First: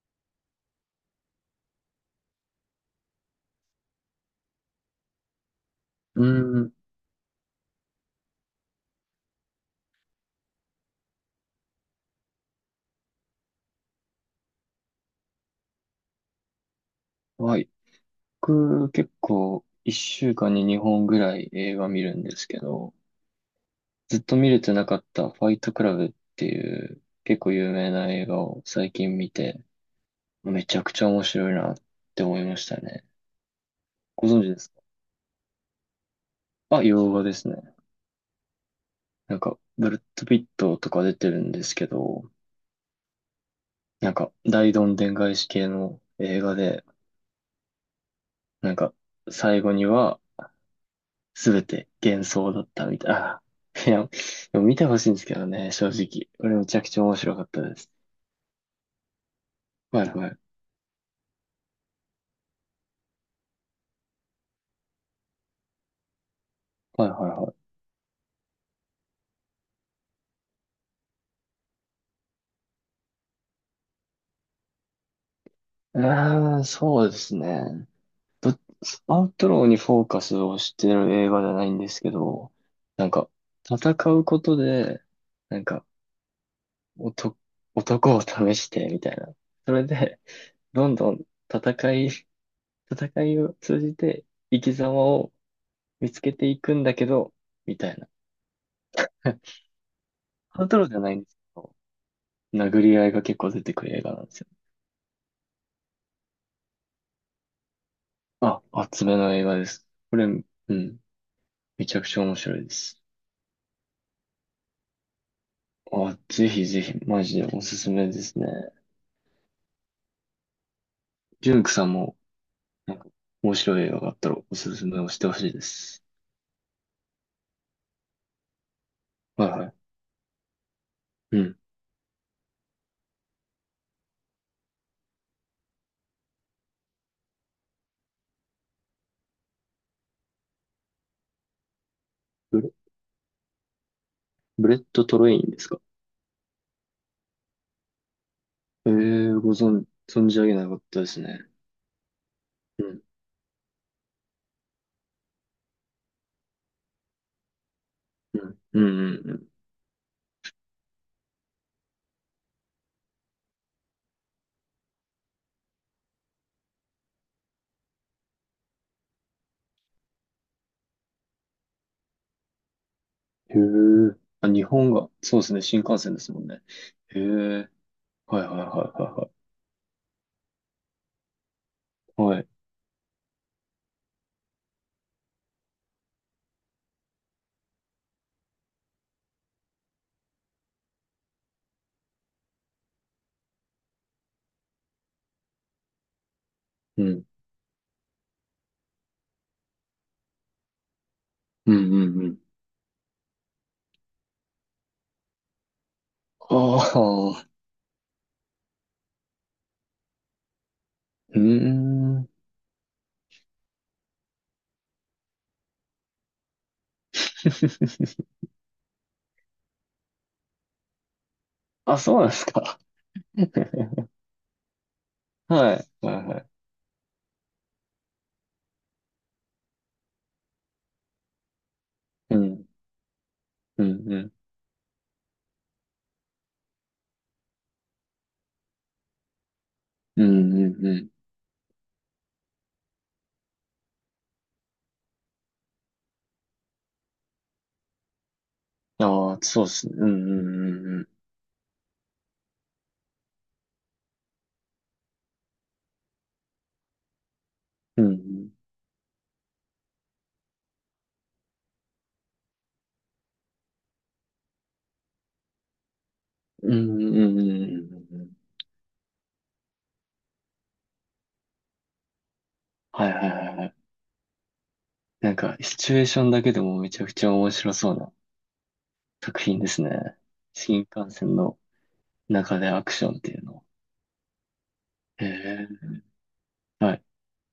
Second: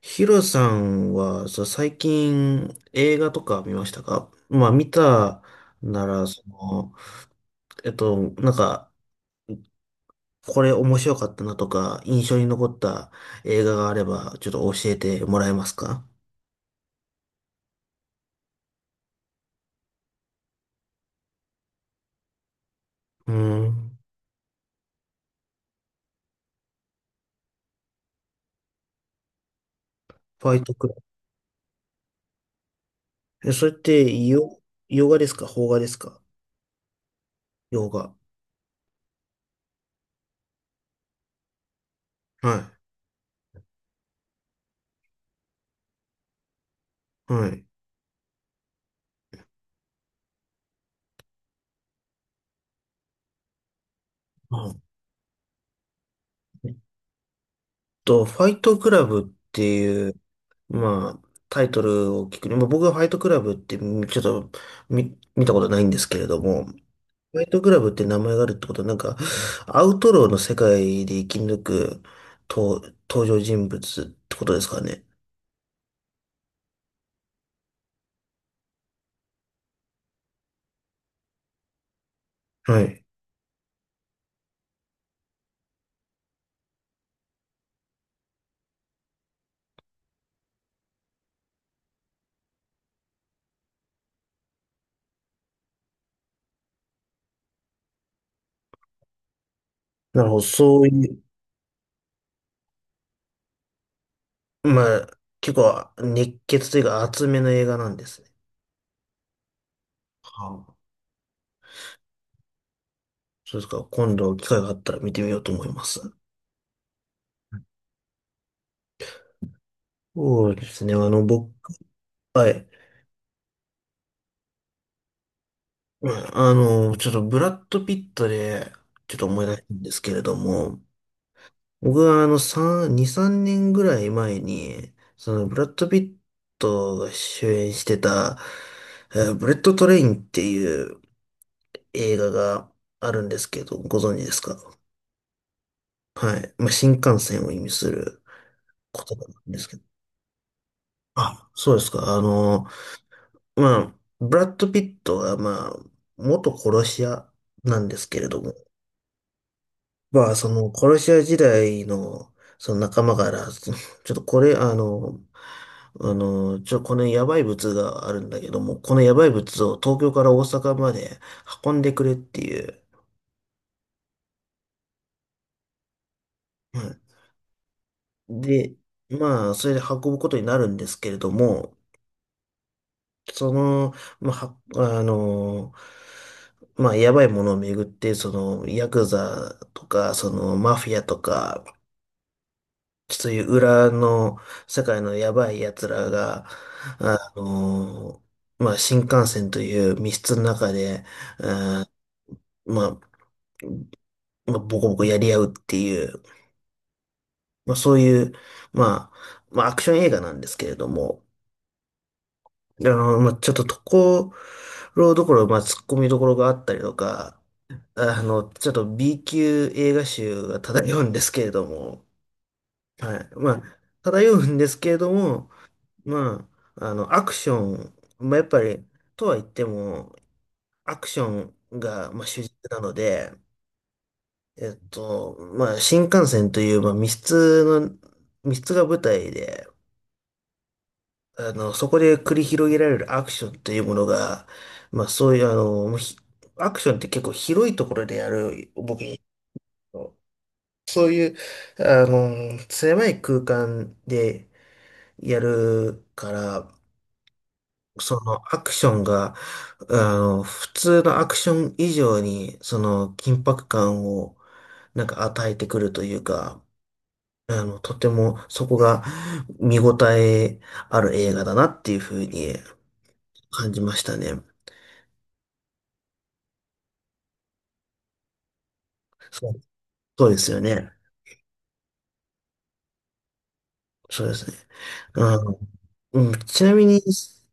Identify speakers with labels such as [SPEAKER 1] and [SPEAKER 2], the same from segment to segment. [SPEAKER 1] ヒロさんは、最近映画とか見ましたか？まあ見たな
[SPEAKER 2] うー
[SPEAKER 1] ら、
[SPEAKER 2] ん。
[SPEAKER 1] えっと、なんか、これ面白かったなとか、印象に残った映画があれば、ちょっと教えてもらえますか？
[SPEAKER 2] はい。僕、結構、一週間に2本ぐらい映画見るんですけど、
[SPEAKER 1] うーん。
[SPEAKER 2] ずっと見れてなかったファイトクラブっていう結構有名な映画を最近見て、
[SPEAKER 1] ファイ
[SPEAKER 2] め
[SPEAKER 1] ト
[SPEAKER 2] ちゃ
[SPEAKER 1] ク
[SPEAKER 2] く
[SPEAKER 1] ラ
[SPEAKER 2] ちゃ面白いなって思いましたね。
[SPEAKER 1] ブ。え、それって、
[SPEAKER 2] ご存知ですか？
[SPEAKER 1] 洋画ですか邦画ですか？
[SPEAKER 2] あ、洋画ですね。
[SPEAKER 1] 洋画。
[SPEAKER 2] ブルッド・ピットとか出てるんですけど、
[SPEAKER 1] は
[SPEAKER 2] 大どんでん返し系の映画で、
[SPEAKER 1] い。はい。
[SPEAKER 2] なんか、最後には、すべて幻想だったみたい。ああ、いや、でも
[SPEAKER 1] あ
[SPEAKER 2] 見てほしいんですけどね、正直。これめ
[SPEAKER 1] えっ
[SPEAKER 2] ちゃくちゃ面白かったです。
[SPEAKER 1] ファイトクラブって
[SPEAKER 2] は
[SPEAKER 1] いう、
[SPEAKER 2] いはい。
[SPEAKER 1] まあ、タイトルを聞くに、まあ、僕はファイトクラブってみちょっと見、見たことないんですけれども、
[SPEAKER 2] はいはい
[SPEAKER 1] ファイ
[SPEAKER 2] は
[SPEAKER 1] トク
[SPEAKER 2] い。
[SPEAKER 1] ラブって名前があるってことは、なんか、アウトローの世界で生き抜くと登場人物ってことですかね？
[SPEAKER 2] うーん、そうですね。ど、アウトローにフォーカスをしてる映画じゃないんですけど、
[SPEAKER 1] はい。
[SPEAKER 2] なんか、戦うことで、なんか、男、男を試して、みたいな。それで、どんどん戦い、戦いを通じて生き様を見つけていくんだけど、みたいな。
[SPEAKER 1] なるほど、
[SPEAKER 2] アウト
[SPEAKER 1] そ
[SPEAKER 2] ロ
[SPEAKER 1] う
[SPEAKER 2] ーじゃ
[SPEAKER 1] い
[SPEAKER 2] ない
[SPEAKER 1] う、
[SPEAKER 2] んです。殴り合いが結構出てくる映画なんですよ。
[SPEAKER 1] まあ、結構熱血というか厚めの映画なんですね。
[SPEAKER 2] あ、厚めの映画です。これ、う
[SPEAKER 1] はあ、
[SPEAKER 2] ん、めちゃくちゃ面白いです。
[SPEAKER 1] そうですか。今度機会があったら見てみようと思います。
[SPEAKER 2] あ、ぜひぜひ、マジでおすすめですね。
[SPEAKER 1] そうですね。あの、僕、
[SPEAKER 2] ジュンクさんも、
[SPEAKER 1] はい。
[SPEAKER 2] なんか、面白い映画があったらおすすめをしてほしいです。
[SPEAKER 1] うんあの、ちょっとブラッド・ピットで、ちょっと思い
[SPEAKER 2] はい
[SPEAKER 1] 出し
[SPEAKER 2] は
[SPEAKER 1] た
[SPEAKER 2] い。
[SPEAKER 1] んですけれども、
[SPEAKER 2] うん。
[SPEAKER 1] 僕はあの、3年ぐらい前に、その、ブラッド・ピットが主演してた、ブレッド・トレインっていう映画
[SPEAKER 2] ブ
[SPEAKER 1] が
[SPEAKER 2] レ、
[SPEAKER 1] あるんですけど、ご存知ですか？
[SPEAKER 2] ブレット・トレインですか？
[SPEAKER 1] はい。まあ、新幹線を意味する
[SPEAKER 2] ええ
[SPEAKER 1] 言葉な
[SPEAKER 2] ー、
[SPEAKER 1] んですけど。
[SPEAKER 2] 存じ上げなかったですね。
[SPEAKER 1] あ、そうですか。あの、
[SPEAKER 2] うん、
[SPEAKER 1] まあ、ブラッド・ピットが、まあ、元殺し屋なんですけれ
[SPEAKER 2] う
[SPEAKER 1] ども、
[SPEAKER 2] ん、うん、うん
[SPEAKER 1] まあ、その、殺し屋時代の、その仲間から、その、ちょっとこれ、あの、あの、ちょ、このやばい物があるんだけども、このやばい物を東京から大阪まで運んでくれっていう。
[SPEAKER 2] うん。へえ。あ、日本が、そうですね、新幹線ですもんね。
[SPEAKER 1] うん。
[SPEAKER 2] へえ。はいはいはい
[SPEAKER 1] で、
[SPEAKER 2] は
[SPEAKER 1] まあ、それで運ぶことになるんですけれども、
[SPEAKER 2] いはい。はい。
[SPEAKER 1] その、まあ、はあの、まあ、やばいものをめぐって、その、ヤクザとか、その、マフィアとか、そういう裏の世界のやばい奴らが、
[SPEAKER 2] うん。
[SPEAKER 1] あのまあ、新幹線という密室の中で、え
[SPEAKER 2] うん
[SPEAKER 1] ー
[SPEAKER 2] うんうん、
[SPEAKER 1] まあ、ボコボコやり合うっていう、
[SPEAKER 2] ああ、
[SPEAKER 1] まあ、そういう、まあ、アクション映画なんですけれども、
[SPEAKER 2] うーん。
[SPEAKER 1] まあ、ちょっとところどころ、まあ、突っ込みどころがあったりとか、あの、ちょっと B 級映画集が漂うんですけれど
[SPEAKER 2] あ、
[SPEAKER 1] も、
[SPEAKER 2] そうなんですか。
[SPEAKER 1] はい。まあ、漂うんですけれども、
[SPEAKER 2] はい、はい、は
[SPEAKER 1] ま
[SPEAKER 2] い。
[SPEAKER 1] あ、あの、アクション、まあ、やっぱり、とは言っても、アクションが、まあ、
[SPEAKER 2] う
[SPEAKER 1] 主軸
[SPEAKER 2] ん、
[SPEAKER 1] なので、
[SPEAKER 2] うん、うん、
[SPEAKER 1] まあ、新幹線という、まあ、密室が舞台で、
[SPEAKER 2] うん、うん、うん。
[SPEAKER 1] あの、そこで繰り広げられるアクションというものが、まあ、そういう、あの、もうひアクションって結構広いところでやる、僕、
[SPEAKER 2] ああ、そうですね。うん、う
[SPEAKER 1] そ
[SPEAKER 2] ん、
[SPEAKER 1] ういう、あの、狭い空間でやるから、
[SPEAKER 2] うん、う
[SPEAKER 1] その
[SPEAKER 2] ん。
[SPEAKER 1] アクションが、あの、普通のアクション以上に、その緊迫感をなんか与えてくるというか、
[SPEAKER 2] うん、うん、うん、うん、
[SPEAKER 1] あ
[SPEAKER 2] う
[SPEAKER 1] の、と
[SPEAKER 2] ん。
[SPEAKER 1] て
[SPEAKER 2] うんうん、
[SPEAKER 1] もそこが見応えある映画だなっていうふうに
[SPEAKER 2] はい、はい、はいは
[SPEAKER 1] 感
[SPEAKER 2] い。
[SPEAKER 1] じましたね。
[SPEAKER 2] なんか、シチュエーションだけでもめちゃくちゃ面白そうな作
[SPEAKER 1] そ
[SPEAKER 2] 品
[SPEAKER 1] う、
[SPEAKER 2] ですね。
[SPEAKER 1] そうですよ
[SPEAKER 2] 新
[SPEAKER 1] ね。
[SPEAKER 2] 幹線の中でアクションっていうの。
[SPEAKER 1] そうですね。あ
[SPEAKER 2] へ
[SPEAKER 1] の、
[SPEAKER 2] え、
[SPEAKER 1] うん、ちなみ
[SPEAKER 2] は
[SPEAKER 1] に、
[SPEAKER 2] い、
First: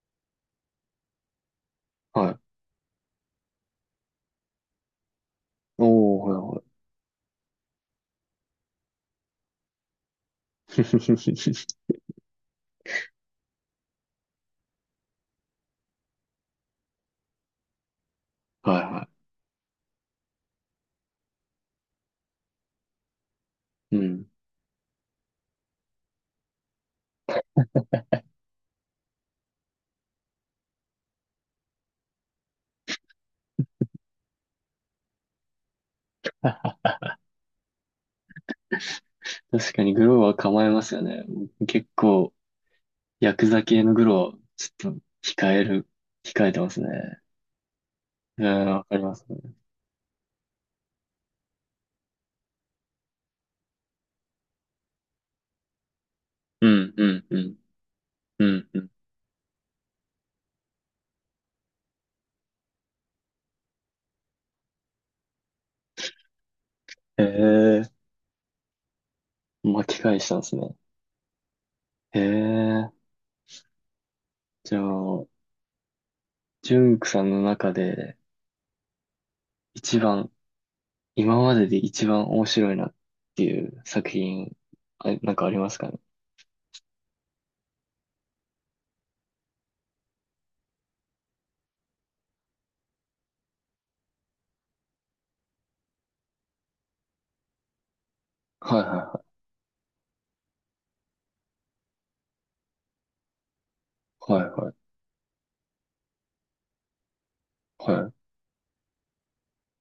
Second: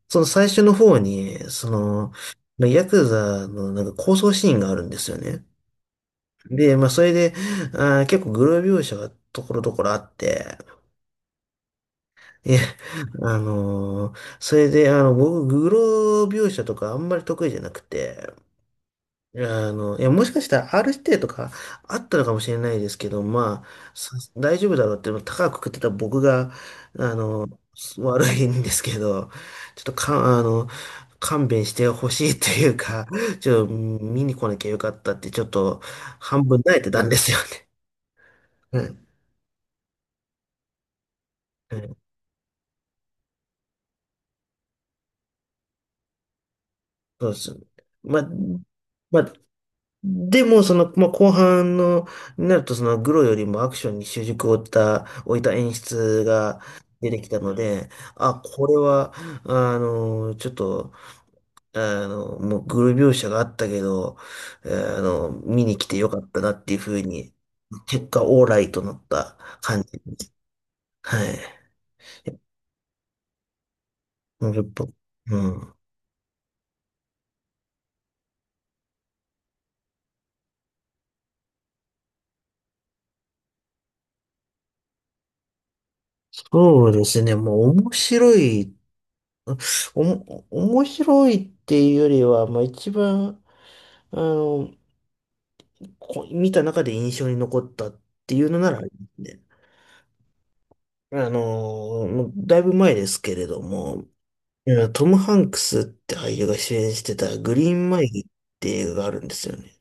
[SPEAKER 1] その最初の方に、その、
[SPEAKER 2] はい。
[SPEAKER 1] ヤクザのなんか抗争シーンがあるんですよね。
[SPEAKER 2] おー、はい、は
[SPEAKER 1] で、
[SPEAKER 2] い。
[SPEAKER 1] まあ、それで、あー、結構グロ描写がところどころあって、いや、あのーそれで、あの、僕、グロ描写とかあんまり得意じゃなくて、
[SPEAKER 2] はい、は
[SPEAKER 1] あの、いや、もしかしたら R 指定とかあったのかもしれないですけど、まあ、
[SPEAKER 2] い。う
[SPEAKER 1] さ
[SPEAKER 2] ん。
[SPEAKER 1] 大丈夫だろうって、高く食ってた僕が、あの、悪いんですけど、ちょっとか、あの、勘弁してほしいというか、ちょっと見に来なきゃよかったって、ちょっと半分泣いてたんですよね。うん。
[SPEAKER 2] 確かにグローは構えますよね。結構、ヤクザ系のグローは、ちょっと、控えてますね。
[SPEAKER 1] そうですよね。まあ、
[SPEAKER 2] うん、わかりま
[SPEAKER 1] ま
[SPEAKER 2] す
[SPEAKER 1] あ、
[SPEAKER 2] ね。
[SPEAKER 1] でも、その、まあ、後半の、になると、その、グロよりもアクションに習熟を置いた、演出が
[SPEAKER 2] うん、う
[SPEAKER 1] 出て
[SPEAKER 2] ん、
[SPEAKER 1] き
[SPEAKER 2] う
[SPEAKER 1] たの
[SPEAKER 2] ん、
[SPEAKER 1] で、あ、
[SPEAKER 2] う
[SPEAKER 1] こ
[SPEAKER 2] ん、
[SPEAKER 1] れ
[SPEAKER 2] うん。
[SPEAKER 1] は、あの、ちょっと、あの、もう、グロ描写があったけど、あの、見に来てよかったなっていうふう
[SPEAKER 2] へ
[SPEAKER 1] に、
[SPEAKER 2] え、
[SPEAKER 1] 結果、オーライとなった感
[SPEAKER 2] 巻き返
[SPEAKER 1] じ。
[SPEAKER 2] したんですね。
[SPEAKER 1] はい。
[SPEAKER 2] へえ、
[SPEAKER 1] やっ
[SPEAKER 2] じゃあ、
[SPEAKER 1] ぱ、うん。
[SPEAKER 2] ジュンクさんの中で、一番、今までで一番面白いなっていう作品、あ、なんかありますかね。
[SPEAKER 1] そうですね。もう、面白い。面白いっていうよりは、まあ一番、あの、見た中で印象に残ったっていうのなら
[SPEAKER 2] は
[SPEAKER 1] あ
[SPEAKER 2] いは
[SPEAKER 1] り
[SPEAKER 2] い
[SPEAKER 1] ます
[SPEAKER 2] は
[SPEAKER 1] ね、あの、もうだいぶ前ですけれども、
[SPEAKER 2] い。はい
[SPEAKER 1] い
[SPEAKER 2] は
[SPEAKER 1] やトム・ハンクスって俳優が主演してたグリーン
[SPEAKER 2] い
[SPEAKER 1] マ
[SPEAKER 2] は
[SPEAKER 1] イ
[SPEAKER 2] い。
[SPEAKER 1] ルって映画があるんですよね。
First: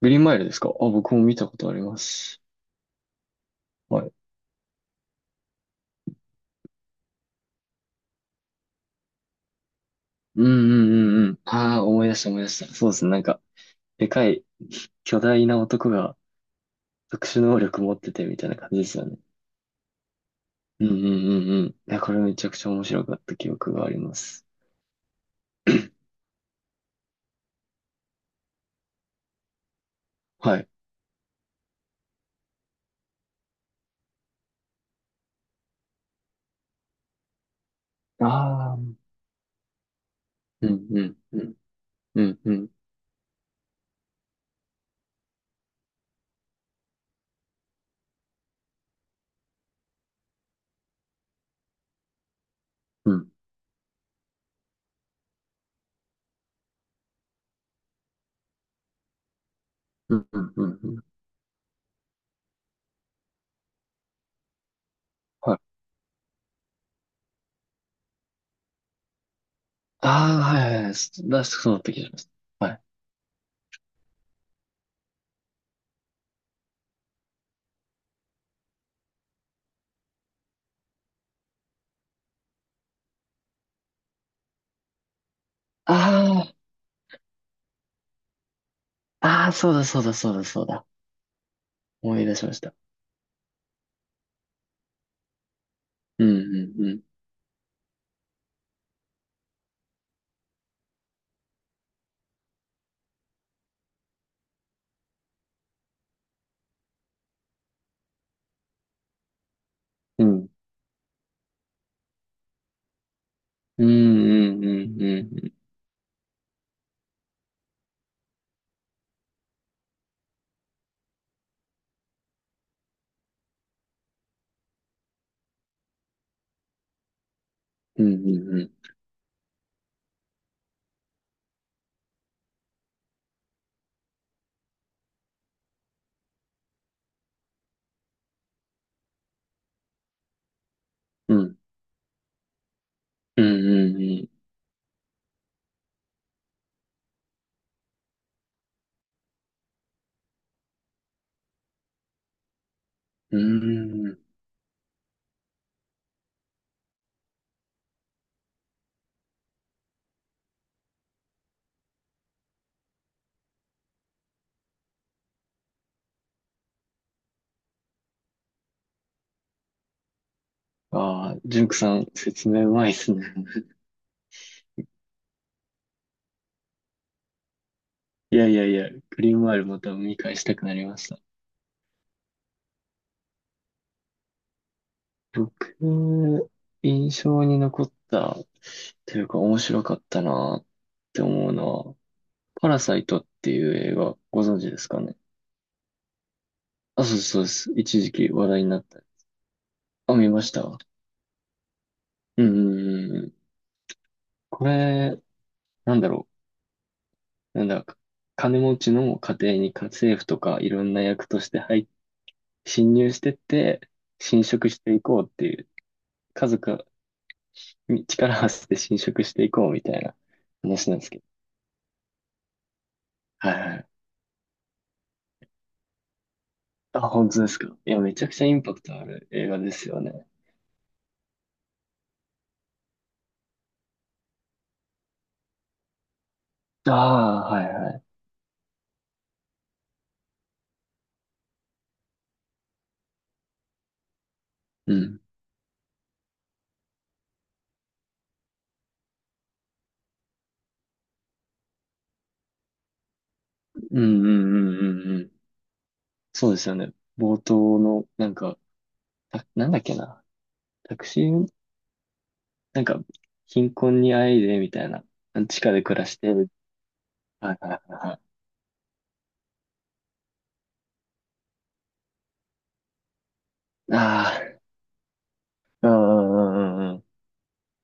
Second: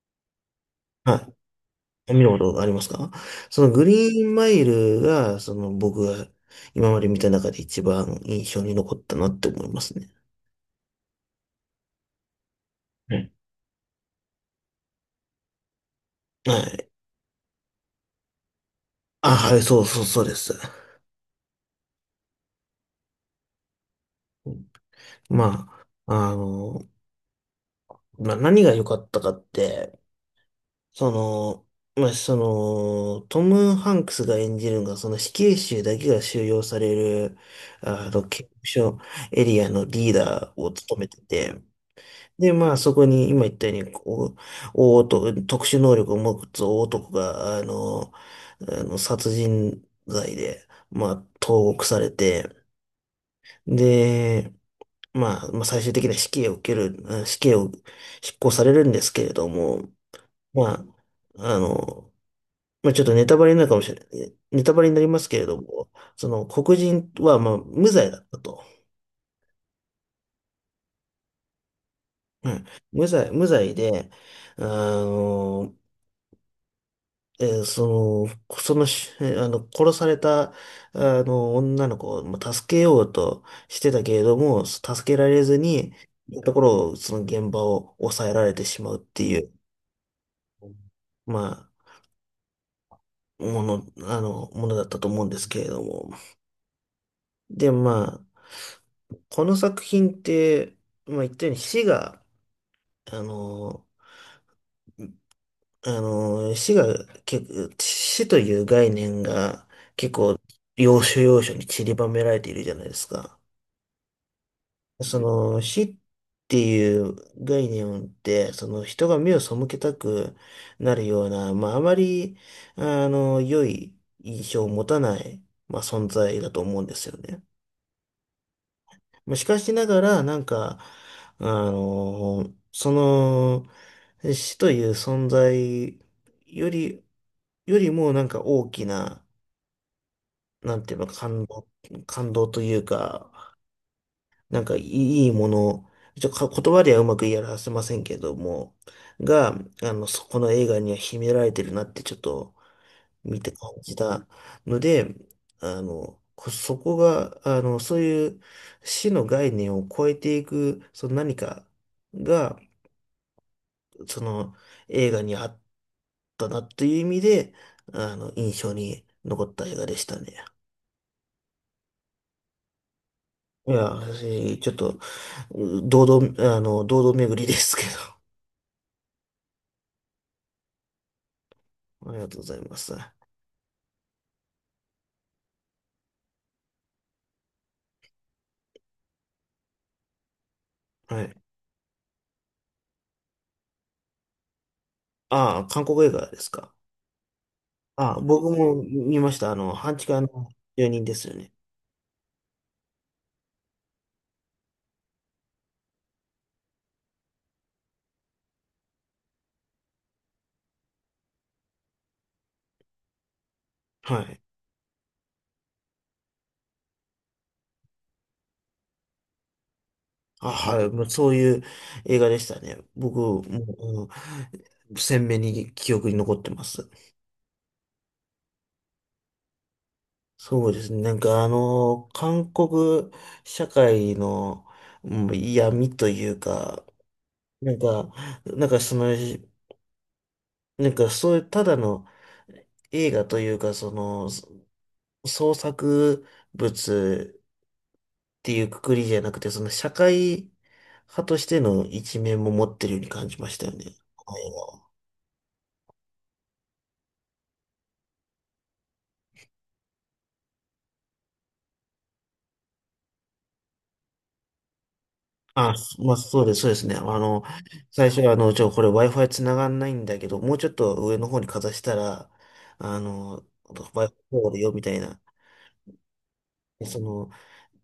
[SPEAKER 2] グリーンマイルですか？あ、僕も
[SPEAKER 1] は
[SPEAKER 2] 見たことありま
[SPEAKER 1] い。見たこ
[SPEAKER 2] す。
[SPEAKER 1] とありますか？そのグ
[SPEAKER 2] はい、
[SPEAKER 1] リーンマイルが、その僕が今まで見た中で一番印象に残ったなって思いますね。
[SPEAKER 2] うんうんうんうん。ああ、思い出した思い出した。そうですね。なんか、でかい、巨大な男が
[SPEAKER 1] はい。はい。
[SPEAKER 2] 特殊能力持っててみたいな感じですよね。
[SPEAKER 1] あ、はい、そうです。
[SPEAKER 2] うんうんうんうん。いや、これめちゃくちゃ面白かった記憶があります。
[SPEAKER 1] ま あ、あの、まあ、何が良かったかって、
[SPEAKER 2] はい。
[SPEAKER 1] その、まあ、その、トム・ハンクスが演じるのが、その死刑囚だけが収容される、あの、刑務
[SPEAKER 2] ああ、うん
[SPEAKER 1] 所エリアのリーダー
[SPEAKER 2] う
[SPEAKER 1] を
[SPEAKER 2] んう
[SPEAKER 1] 務め
[SPEAKER 2] ん
[SPEAKER 1] てて、
[SPEAKER 2] うん
[SPEAKER 1] で、
[SPEAKER 2] うん
[SPEAKER 1] まあ、そこに、今言ったように、こう、特殊能力を持つ大男が、あの殺人罪で、まあ、投獄されて、
[SPEAKER 2] うんうん
[SPEAKER 1] で、まあ、まあ、最終的な死刑を受ける、死刑を執行されるんですけれども、
[SPEAKER 2] うんうん
[SPEAKER 1] ま
[SPEAKER 2] うん。
[SPEAKER 1] あ、あの、まあ、ちょっとネタバレになるかもしれない、ネタバレになりますけれ
[SPEAKER 2] は
[SPEAKER 1] ど
[SPEAKER 2] い。
[SPEAKER 1] も、その黒人は、まあ、無罪だったと。
[SPEAKER 2] ああ、はいはいはい。出しそうだった気がします。
[SPEAKER 1] うん、
[SPEAKER 2] はい。
[SPEAKER 1] 無罪で、あの、殺された、あの、女の子をまあ助けようとしてたけれども、助けられずに、
[SPEAKER 2] あ
[SPEAKER 1] ところを、その現場を抑えられてしまうってい
[SPEAKER 2] あ、あ
[SPEAKER 1] う、
[SPEAKER 2] あ、そうだそうだそうだそうだ。
[SPEAKER 1] まあ、
[SPEAKER 2] 思い出しました。
[SPEAKER 1] ものだったと思うんですけれども。
[SPEAKER 2] うんうんうん。
[SPEAKER 1] で、まあ、この作品って、まあ言ったように死が、あの、あの、死が、結構死という概念が結
[SPEAKER 2] う
[SPEAKER 1] 構
[SPEAKER 2] ん。
[SPEAKER 1] 要所要所に散りばめられているじゃないですか。
[SPEAKER 2] うんうんうんう
[SPEAKER 1] そ
[SPEAKER 2] んうん。
[SPEAKER 1] の死っていう概念って、その人が目を背けたくなるような、まああまり、あの、良い印象を持たない、まあ存在だと思うんですよね。
[SPEAKER 2] うんうんうん。
[SPEAKER 1] まあしかしながら、なんか、あその、死という存在より、よりもなんか大きな、なんていうの、
[SPEAKER 2] うん
[SPEAKER 1] 感動という
[SPEAKER 2] うん
[SPEAKER 1] か、
[SPEAKER 2] うん
[SPEAKER 1] なんかいいもの、ちょ、か言葉ではうまく言い表せませんけども、が、あの、そこの映画には秘められてるなってちょっと
[SPEAKER 2] うん。
[SPEAKER 1] 見て
[SPEAKER 2] う
[SPEAKER 1] 感じ
[SPEAKER 2] ーん。
[SPEAKER 1] たので、あの、そこが、あの、そういう死の概念を超えていく、その何かが、その映画にあったなという意味で、あの、印象に残った映画でしたね。
[SPEAKER 2] ああ、ジュンクさん、説明うまいっすね。
[SPEAKER 1] いや、私、ちょっと、堂々、あの、堂々巡りですけど、
[SPEAKER 2] いやいやいや、グリーンワールまた見返したくなりました。
[SPEAKER 1] ありがとうございます。は
[SPEAKER 2] 僕、印象に残った、というか面白かったなって
[SPEAKER 1] い。
[SPEAKER 2] 思うのは、パラサイトっていう映画、ご存知ですかね。
[SPEAKER 1] ああ、韓国映画ですか。
[SPEAKER 2] あ、そうですそうです。一時
[SPEAKER 1] ああ、
[SPEAKER 2] 期話
[SPEAKER 1] 僕
[SPEAKER 2] 題に
[SPEAKER 1] も
[SPEAKER 2] なった。
[SPEAKER 1] 見ました。あの、半地
[SPEAKER 2] あ、
[SPEAKER 1] 下
[SPEAKER 2] 見ま
[SPEAKER 1] の
[SPEAKER 2] した。
[SPEAKER 1] 住人ですよね。
[SPEAKER 2] うんうんうん。これ、なんだろう。なんだか、金持ちの家庭に家政婦とかいろんな役として侵入してって、
[SPEAKER 1] はい。
[SPEAKER 2] 侵食していこうっていう、家族に力を合わせて侵食していこうみたいな
[SPEAKER 1] あ、はい。
[SPEAKER 2] 話なん
[SPEAKER 1] も
[SPEAKER 2] で
[SPEAKER 1] う
[SPEAKER 2] すけど。
[SPEAKER 1] そういう映画でしたね。僕、も
[SPEAKER 2] はいはい。
[SPEAKER 1] う、うん、鮮明に記憶に残ってます。
[SPEAKER 2] あ、本当ですか。いや、めちゃくちゃインパクトある映画ですよね。
[SPEAKER 1] そうですね。なんかあの、韓国社会のうん闇というか、
[SPEAKER 2] ああ、は
[SPEAKER 1] な
[SPEAKER 2] い
[SPEAKER 1] ん
[SPEAKER 2] はい。
[SPEAKER 1] か、なんかその、なんかそういうただの映画というか、その、
[SPEAKER 2] うん。
[SPEAKER 1] 創作物っていうくくりじゃなくて、その社会派としての一面も持ってるように感じましたよね。
[SPEAKER 2] うんうんうんうんうん。そうですよね。冒頭の、なんか、たなんだっけな。タクシー、なんか、貧困にあえいで、みたいな。地下で暮ら
[SPEAKER 1] まあ、
[SPEAKER 2] してる。
[SPEAKER 1] そうですね。あの、
[SPEAKER 2] はいはいはい
[SPEAKER 1] 最
[SPEAKER 2] は
[SPEAKER 1] 初は、あの、ちょ、これ Wi-Fi 繋がんないんだけど、もうちょっと上の方にかざしたら、あの、
[SPEAKER 2] い。
[SPEAKER 1] Wi-Fi 通
[SPEAKER 2] あ
[SPEAKER 1] るよ、みたいな。
[SPEAKER 2] あ、うんうんう
[SPEAKER 1] で
[SPEAKER 2] んうんう
[SPEAKER 1] そ
[SPEAKER 2] ん。
[SPEAKER 1] の、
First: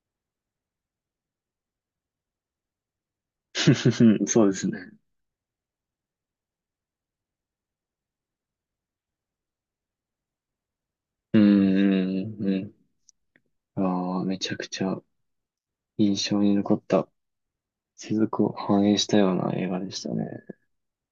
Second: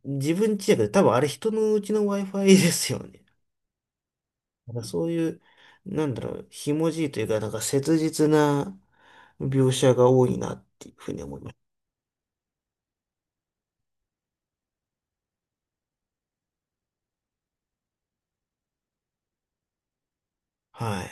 [SPEAKER 1] 自分ちやけど、多分あれ人のうちの Wi-Fi ですよね。
[SPEAKER 2] そうです
[SPEAKER 1] だ
[SPEAKER 2] ね。
[SPEAKER 1] からそういう、なんだろう、ひもじいというか、なんか切実な描写が多いなっていうふうに思
[SPEAKER 2] う
[SPEAKER 1] います。
[SPEAKER 2] んうんうんうん。ああ、めちゃくちゃ印象に残った世俗を反映したような映画でしたね。
[SPEAKER 1] はい。